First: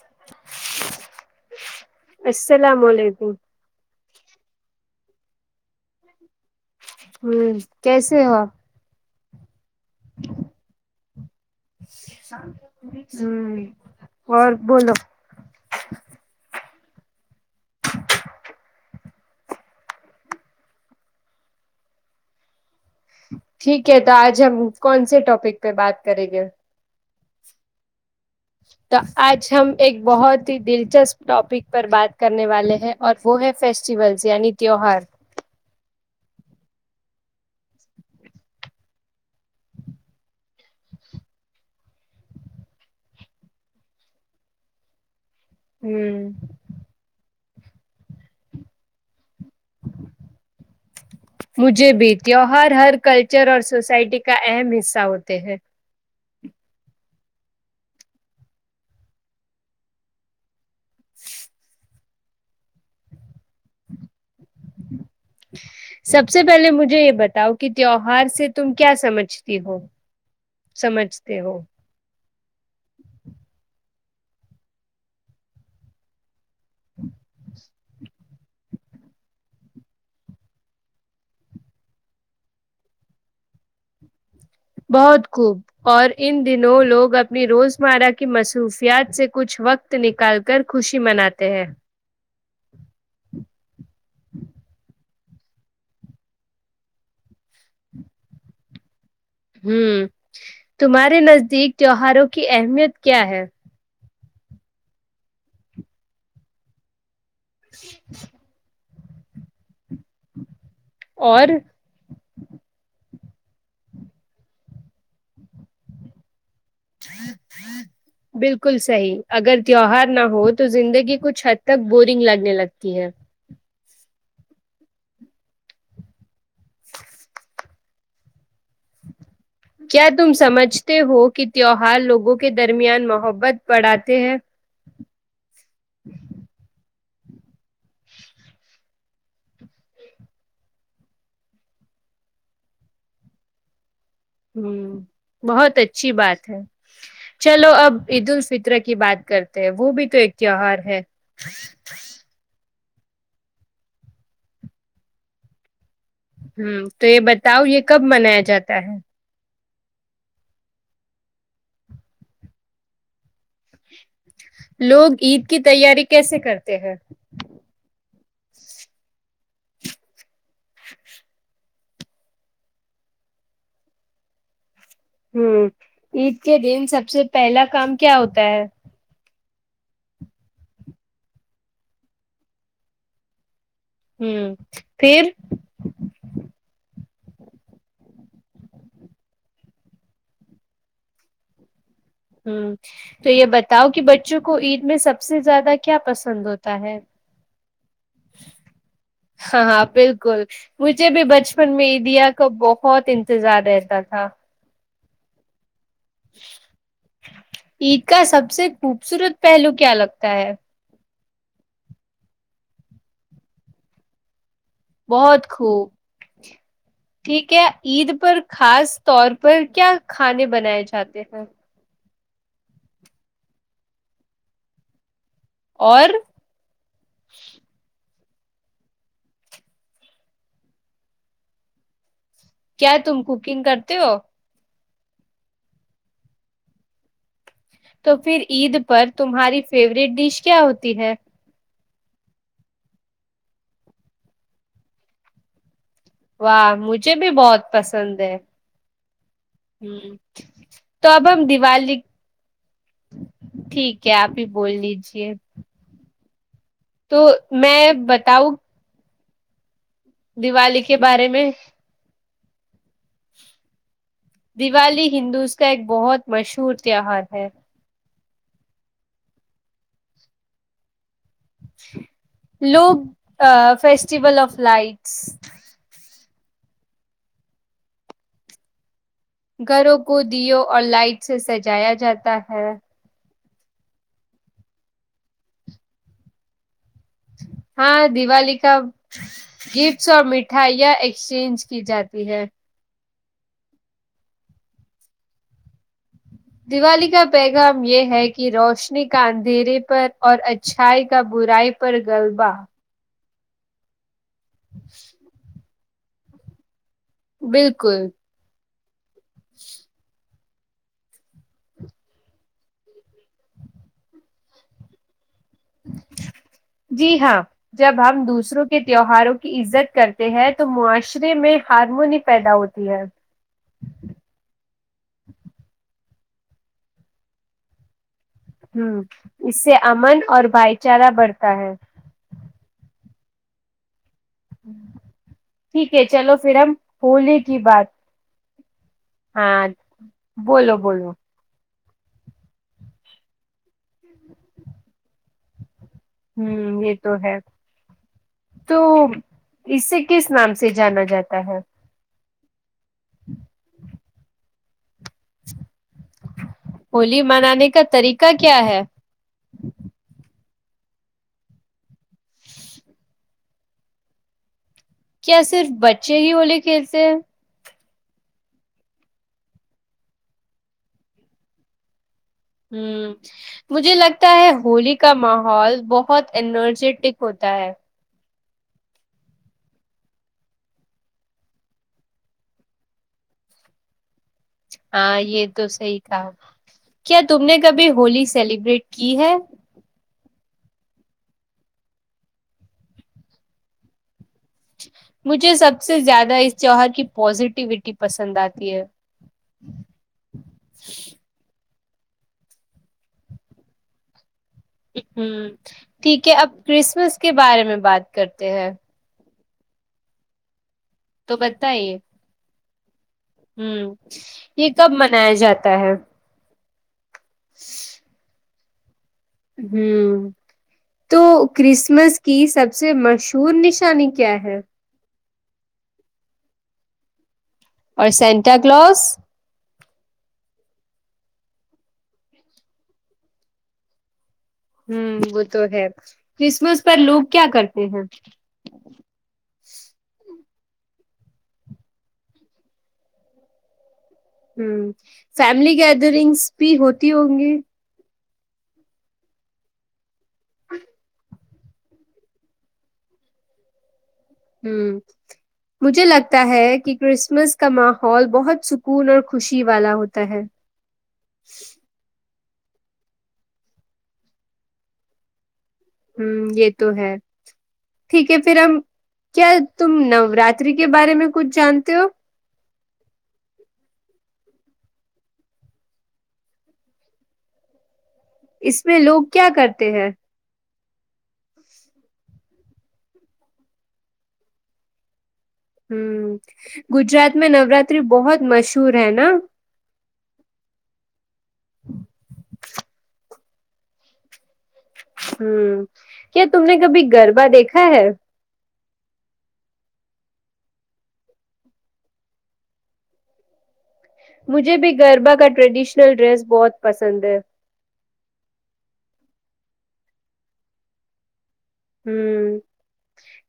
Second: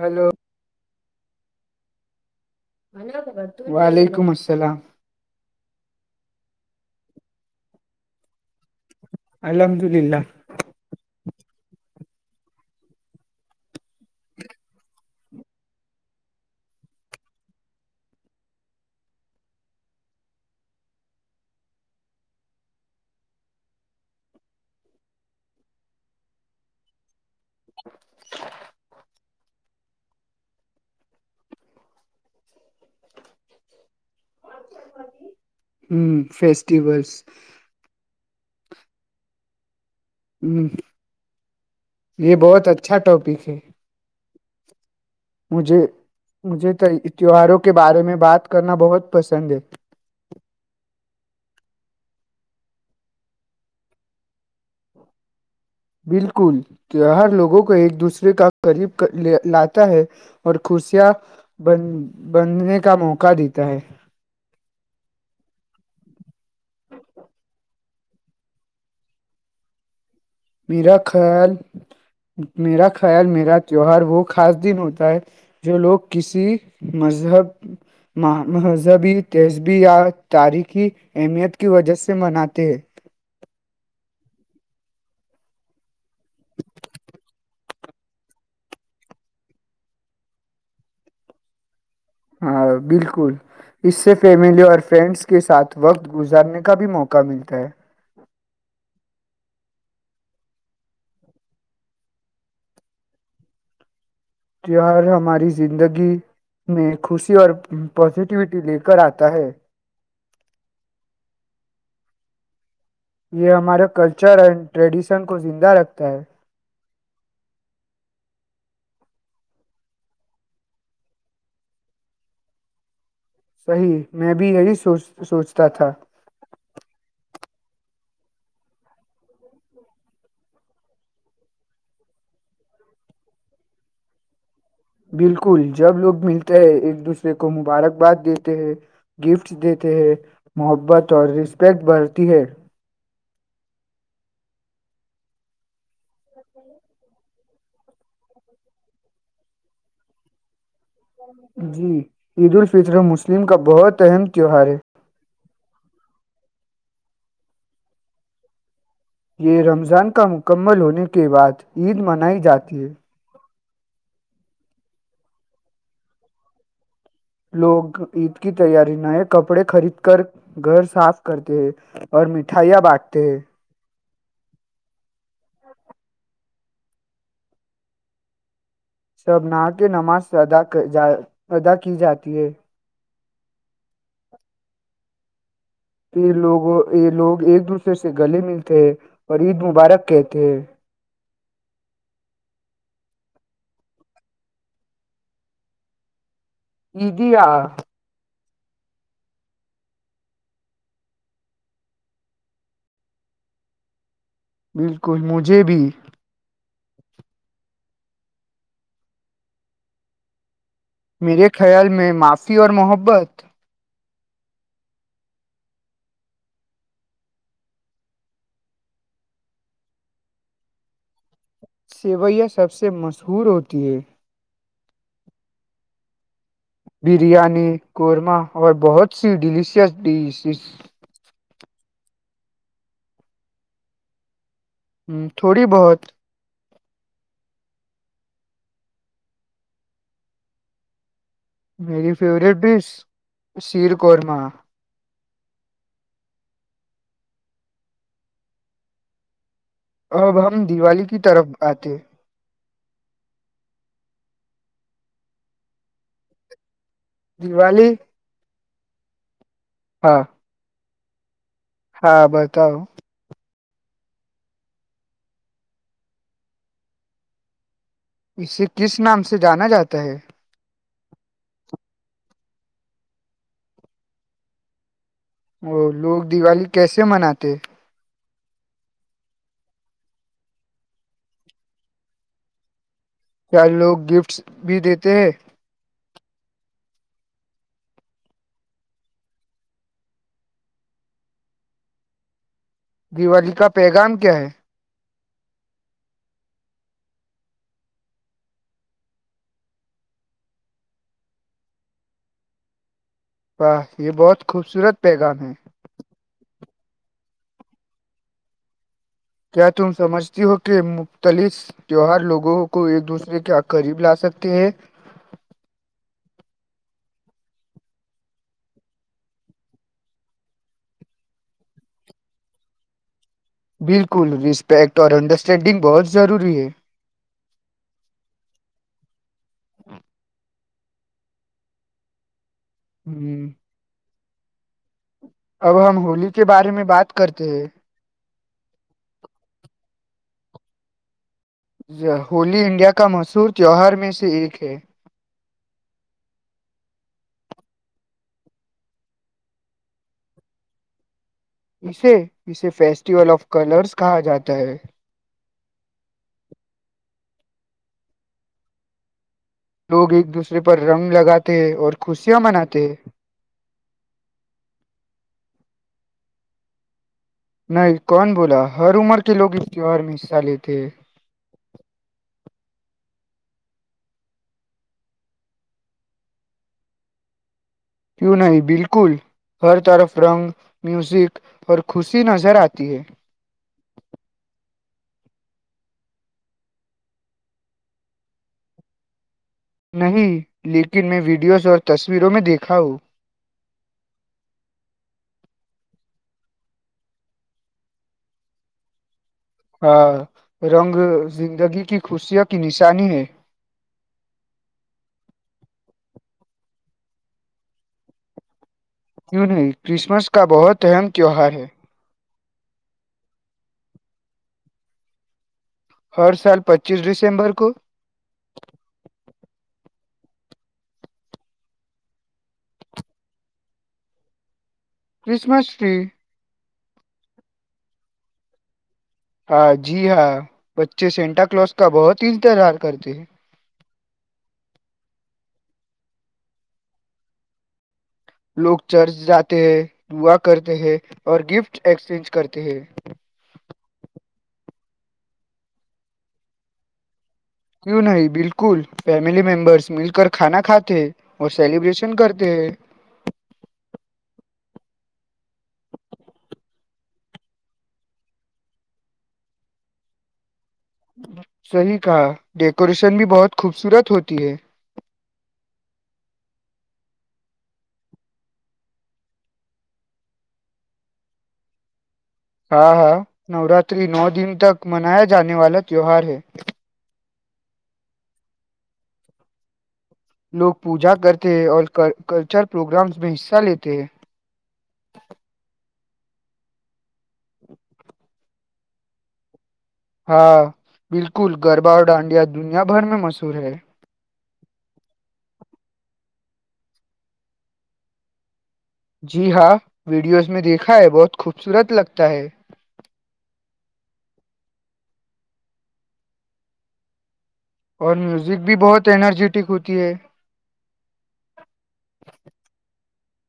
hello السلام علیکم وعلیکم السل [unintelligible] اسلام ہوں کیسے ہو الحمد للہ ہ اور بولو ٹھیک ہے تو آج ہم کون سے ٹاپک پہ بات کریں گے [inaudible] تو آج ہم ایک بہت ہی دلچسپ ٹاپک پر بات کرنے والے ہیں اور وہ ہے فیسٹیولس یعنی تیوہار [unintelligible] ہوں فیسٹیولس [unintelligible] ہ یہ بہت اچھا ٹاپک ہے [unintelligible] مجھے ہوں مجھے تو تیوہاروں [unintelligible] کے بارے میں بات کرنا بہت [unintelligible] پسند ہے [unintelligible] مجھے بھیتیو ہر ہر کلچر اور سوسائٹی کا اہم حصہ ہوتے ہیں بالکل تیوہار لوگوں کو ایک دوسرے کا قریب لاتا ہے اور [unintelligible] کسیا بند [unintelligible] بندھنے کا موقع دیتا ہے سب سے پہلے مجھے یہ بتاؤ کہ تیوہار سے تم کیا سمجھتی ہو میرا سمجھتے خیال ہو میرا خیال میرا تیوہار وہ خاص دن ہوتا ہے جو لوگ کسی مذہب مہذہبی تہذبی یا تاریخی اہمیت کی وجہ سے مناتے ہیں [unintelligible] بہت خوب اور ان دنوں لوگ اپنی روزمرہ کی مصروفیات سے کچھ وقت نکال کر خوشی مناتے ہیں ہاں بالکل اس سے فیملی اور فرینڈس کے ساتھ وقت گزارنے کا بھی موقع ملتا ہے ہوں تمہارے نزدیک تہوہاروں کی اہمیت کیا ہے تیوار ہماری زندگی میں خوشی اور پازیٹیوٹی لے کر آتا ہے [unintelligible] اور [unintelligible] یہ ہمارے کلچر اینڈ ٹریڈیشن کو زندہ رکھتا ہے بالکل صحی اگر تیوار نہ ہو تو زندگی کچھ حد تک بورنگ لگنے لگتی ہے [unintelligible] صی میں بھی یہی سوچ سوچتا تھا [unintelligible] کیا تم سمجھتے ہو کہ تہوہار لوگوں کے درمیان محبت بڑھاتے ہیں بالکل جب لوگ ملتے ہیں ایک دوسرے دورے کو مبارکباد دیتے ہیں گفٹ دیتے ہیں محبت اور رسپیکٹ بڑھتی ہے [unintelligible] ہ بہت اچھی بات ہے چلو اب عید الفطر کی بات کرتے ہیں وہ بھی تو ایک تیوہار [unintelligible] جی عید ال [unintelligible] فترح مسلم کا بہت اہم تیوہار ہے [unintelligible] ہ تو یہ بتاؤ یہ کب منایا جاتا ہے یہ رمضان کا مکمل ہونے کے بعد عید منائی جاتی ہے [unintelligible] لوگ عید کی تیاری کیسے کرتے ہیں لوگ عید کی تیاری نہ ہے کپڑے خرید کر گھر صاف کرتے ہیں اور مٹھائیاں بانٹتے ہیں ہوں عید کے دن سب سے پہلا کام کیا ہوتا ہے تبنا کی نماز ادا جا ادا کی جاتی ہے [unintelligible] ہوں پھر [unintelligible] پھر لوگوں یہ لوگ ایک دوسرے سے گلے ملتے ہیں اور عید مبارک کہتے ہیں ہ تو یہ بتاؤ کہ بچوں کو عید میں سب سے زیادہ کیا پسند ہوتا ہے ایا ہاں ہاں بالکل مجھے بھی بچپن میں عیدیا کا بہت انتظار رہتا تھا بالکل مجھے بھی [unintelligible] عید کا سب سے خوبصورت پہلو کیا لگتا ہے میرے خیال میں معافی اور محبت بہت خوب ٹھیک ہے عید پر خاص طور پر کیا کھانے بنائے جاتے ہیں سیویا سب سے مشہور ہوتی ہے اور بریانی قورمہ اور بہت سی ڈیلیشس ڈز کیا تم کوکنگ کرتے ہو ہ تھوڑی بہت تو پھر عید پر تمہاری فیوریٹ ڈش کیا ہوتی ہے میری فیوریٹ ڈش شیر قورما واہ مجھے بھی بہت پسند ہے ہ اب ہم دیوالی تو کی اب ہم طرف آتے دیوالی ٹھیک ہے آپ ہی بول لیجیے [unintelligible] تو میں دیوالی بتاؤں [unintelligible] ہاں دیوالی کے کے بارے میں [unintelligible] ہاں بتاؤ [unintelligible] دیوالی ہندوز کا ایک بہت مشہور تیوار ہے اسے کس نام سے جانا جاتا ہے لوگ فسٹیول آف لائٹس ا لوگ دیوالی کیسے مناتے گھروں کو دیو اور لائٹ سے سجایا جاتا ہے کیا لوگ گفٹس بھی دیتے ہیں ہاں دیوالی کا گفٹس اور مٹھائیاں ایکسچینج کی جاتی ہے دیوالی کا پیغام کیا ہے دیوالی کا پیغام یہ ہے کہ روشنی کا اندھیرے پر اور اچھائی کا برائی پر غلبہ ہ یہ بہت خوبصورت پیغام ہے بالکل کیا تم سمجھ کہ مختلف تیوہار لوگوں کو ایک دوسرے کے قریب لا سکتے ہیں جی ہاں جب ہم دوسروں کے تہوہاروں کی عزت کرتے ہیں تو معاشرے میں ہارمونی پیدا ہوتی ہے بالکل رسپیکٹ اور انڈرسٹینڈنگ بہت ضروری ہے ہوں اس سے امن اور بھائی چارہ بڑھتا ہے ہوں ہوں ٹھیک ہے ہولی چلو کے پھر بارے ہم میں بات ہول کرتے کی ہیں بات ہاں بولو بولو ہولی انڈیا کا مشہور تہوہار میں سے ایک ہے ہ یہ تو ہے تو اسے کس نام سے جانا جاتا ہے جھ و فیسٹیول آف کلرس کہا جاتا ہے ہولی منانے کا طریقہ کیا ہے لوگ ایک دوسرے پر رنگ لگاتے ہیں اور خوشیاں مناتے ہیں کیا صرف بچے ہی ہولی کھیلتے ہیں نہیں کون بولا ہر عمر کے لوگ اس تیوار میں حصہ لیتے ہ مجھے لگتا ہے ہولی کا ماحول بہت انرجیٹک ہوتا ہے کیوں نہیں بالکل ہر طرف رنگ میوزک اور خوشی نظر آتی ہے ہاں یہ تو صحی کہا کیا تم نے کبھی ہولی سیلیبریٹ کی ہے نہیں لیکن میں ویڈیوز اور تصویروں میں دیکھا ہوں مجھے سب سے زیادہ اس جووہر کی پازیٹیوٹی پسند آتی ہے ہاں رنگ زندگی کی خوشوں کی نشانی ہے ہ ٹھیک ہے اب کرسمس کے بارے میں بات کرتے ہیں کیوں نہیں کرسمس کا بہت اہم تو تہوہار ہے بتائیے ہوں یہ کب منایا جاتا ہے ہر سال پچ پچیس دسمبر کو ہوں تو کرسمس کی سب سے مشہور نشانی کیا ہے کرسمس ٹری اور سینٹ کلز ہاں جی ہاں بچے سینٹا کلوز کا بہت ہی انتظار کرتے ہیں ہ وہ تو ہے کرسمس پر لوگ کیا کرتے ہیں لوگ چرچ جاتے ہیں دعا کرتے ہیں اور گفٹ ایکسچینج کرتے ہیں ہوں فیملی گیدرنگس بھی ہوتی ہوگی کی نہیں [unintelligible] بالکل فیملی ممبرس مل کر کھانا کھاتے ہیں اور سیلیبریشن کرتے ہیں ہ مجھے لگتا ہے کہ کرسمس کا ماحول بہت سکون اور خوشی والا ہوتا ہے صیح کہا ڈیکوریشن بھی بہت خوبصورت ہوتی ہے ہ یہ تو ہے ٹھیک ہے پھر ہم کیا تم نوراتری کے بارے میں کچھ جانتے ہو ہاں ہاں نوراتری نو دن تک منایا جانے والا تیوہار ہے اس میں لوگ کیا کرتے ہیں لوگ پوجا کرتے ہیں اور کلچر پروگرامس میں حصہ لیتے ہیں ہوں گجرات میں نوراتری بہت مشہور سور ہے نا ہاں بالکل گربا اور ڈانڈیا دنیا بھر میں مس س ہے ہوں کیا تم نے کبھی گربہ دیکھا ہے جی ہاں ویڈیوز میں دیکھا ہے بہت خوبصورت لگتا ہے مجھے بھی گربا کا ٹریڈیشنل ڈریس بہت پسند ہے اور میوزک بھی بہت انرجیٹک ہوتی ہے ہ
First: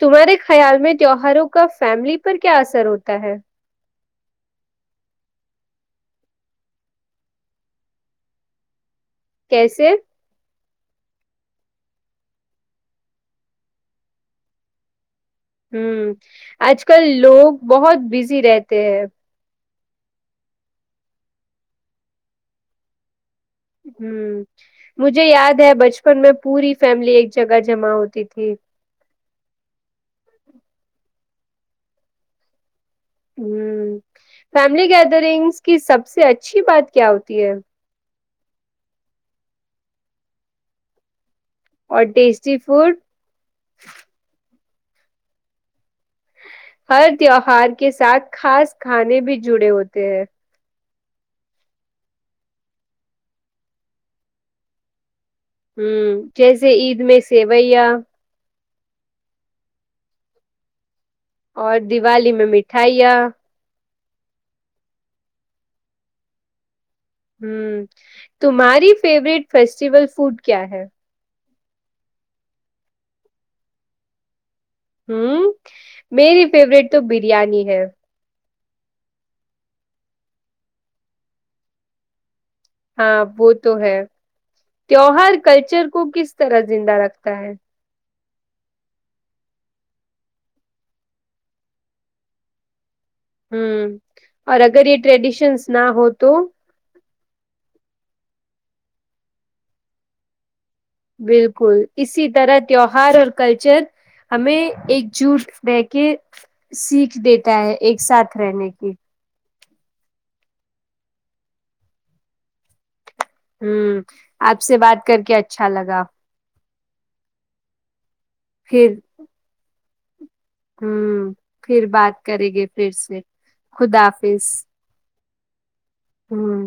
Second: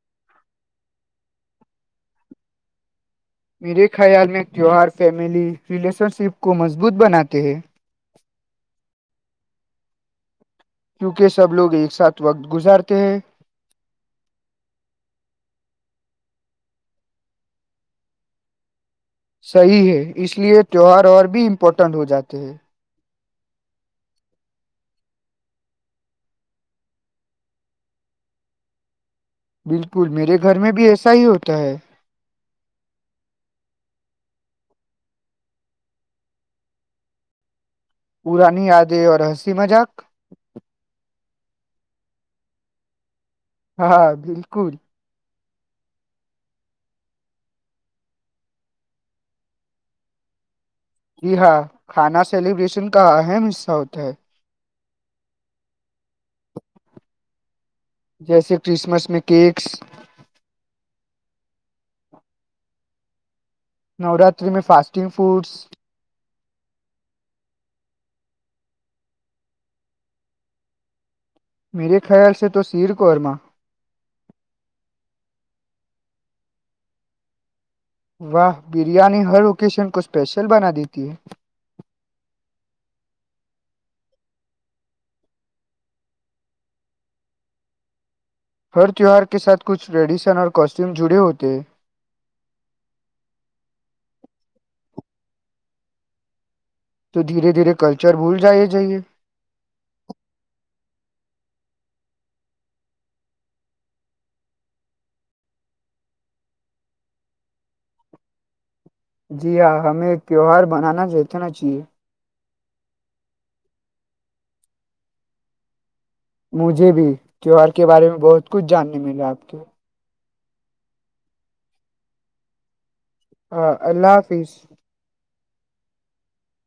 تمہارے خیال میں تیوہاروں کا فیملی پر کیا اثر ہوتا تا ہے [unintelligible] میرے خیال میں تیوار فیملی ریلیشن شپ کو مضبوط بناتے ہیں کیسے کیونکہ سب لوگ ایک ساتھ وقت گزارتے ہیں ہوں آج کل لوگ بہت بزی رہتے ہیں صحیح ہے اس لیے تیوہار اور بھی امپورٹنٹ ہو جاتے ہیں ہ مجھے یاد ہے بچپن میں پوری فیملی ایک جگہ جمع ہوتی تھی بالکل میرے گھر میں بھی ایسا ہی ہوتا ہے ہ فیملی گیدرنگس کی سب سے اچھی بات کیا ہوتی ہے پرانی یادیں اور ہنسی مذاق اور ٹیسٹی فوڈ ہاں بالکل ہر تہوہار کے ساتھ خاص کھانے بھی جڑے ہوتے ہیں جی ہاں کھانا سیلیبریشن کا اہم حصہ ہوتا ہے ہوں جیسے عید میں سے بھیا جیسے کرسمس میں کیکس اور دیوالی میں مٹھائیاں نوراتری میں فاسٹنگ فوڈس ہ تمہاری فیوروریٹ فیسٹیول فوڈ کیا ہے میرے خیال سے تو سیر قورما ہوں میری فیوریٹ تو بریانی ہے واہ بریانی ہر اوکیشن کو اسپیشل بنا دیتی ہے ہاں وہ تو ہے تیوار کلچر کو کس طرح زندہ رکھتا ہے ہر تیوہار کے ساتھ کچھ ٹریڈیشن اور کاسٹیوم جڑے ہوتے ہ اور اگر یہ ٹریڈیشنس نہ ہو تو تو دھیرے دھیر کلچر بھول جائے جائیے بالکل اسی طرح تیوہار اور کلچر ہمیں ایک جٹ رہ کے سیکھ دیتا ہے ایک ساتھ رہنے کی جی ہاں ہمیں کیو آر بنانا جتنا چاہیے ہوں آپ سے بات کر کے اچھا لگا مجھے بھی تیوہر کے بارے میں بہت کچھ پھر جاننے ملاے آپ کے ہوں پھر بات کریں گی پھر ہاں اللہ حافظ ہوں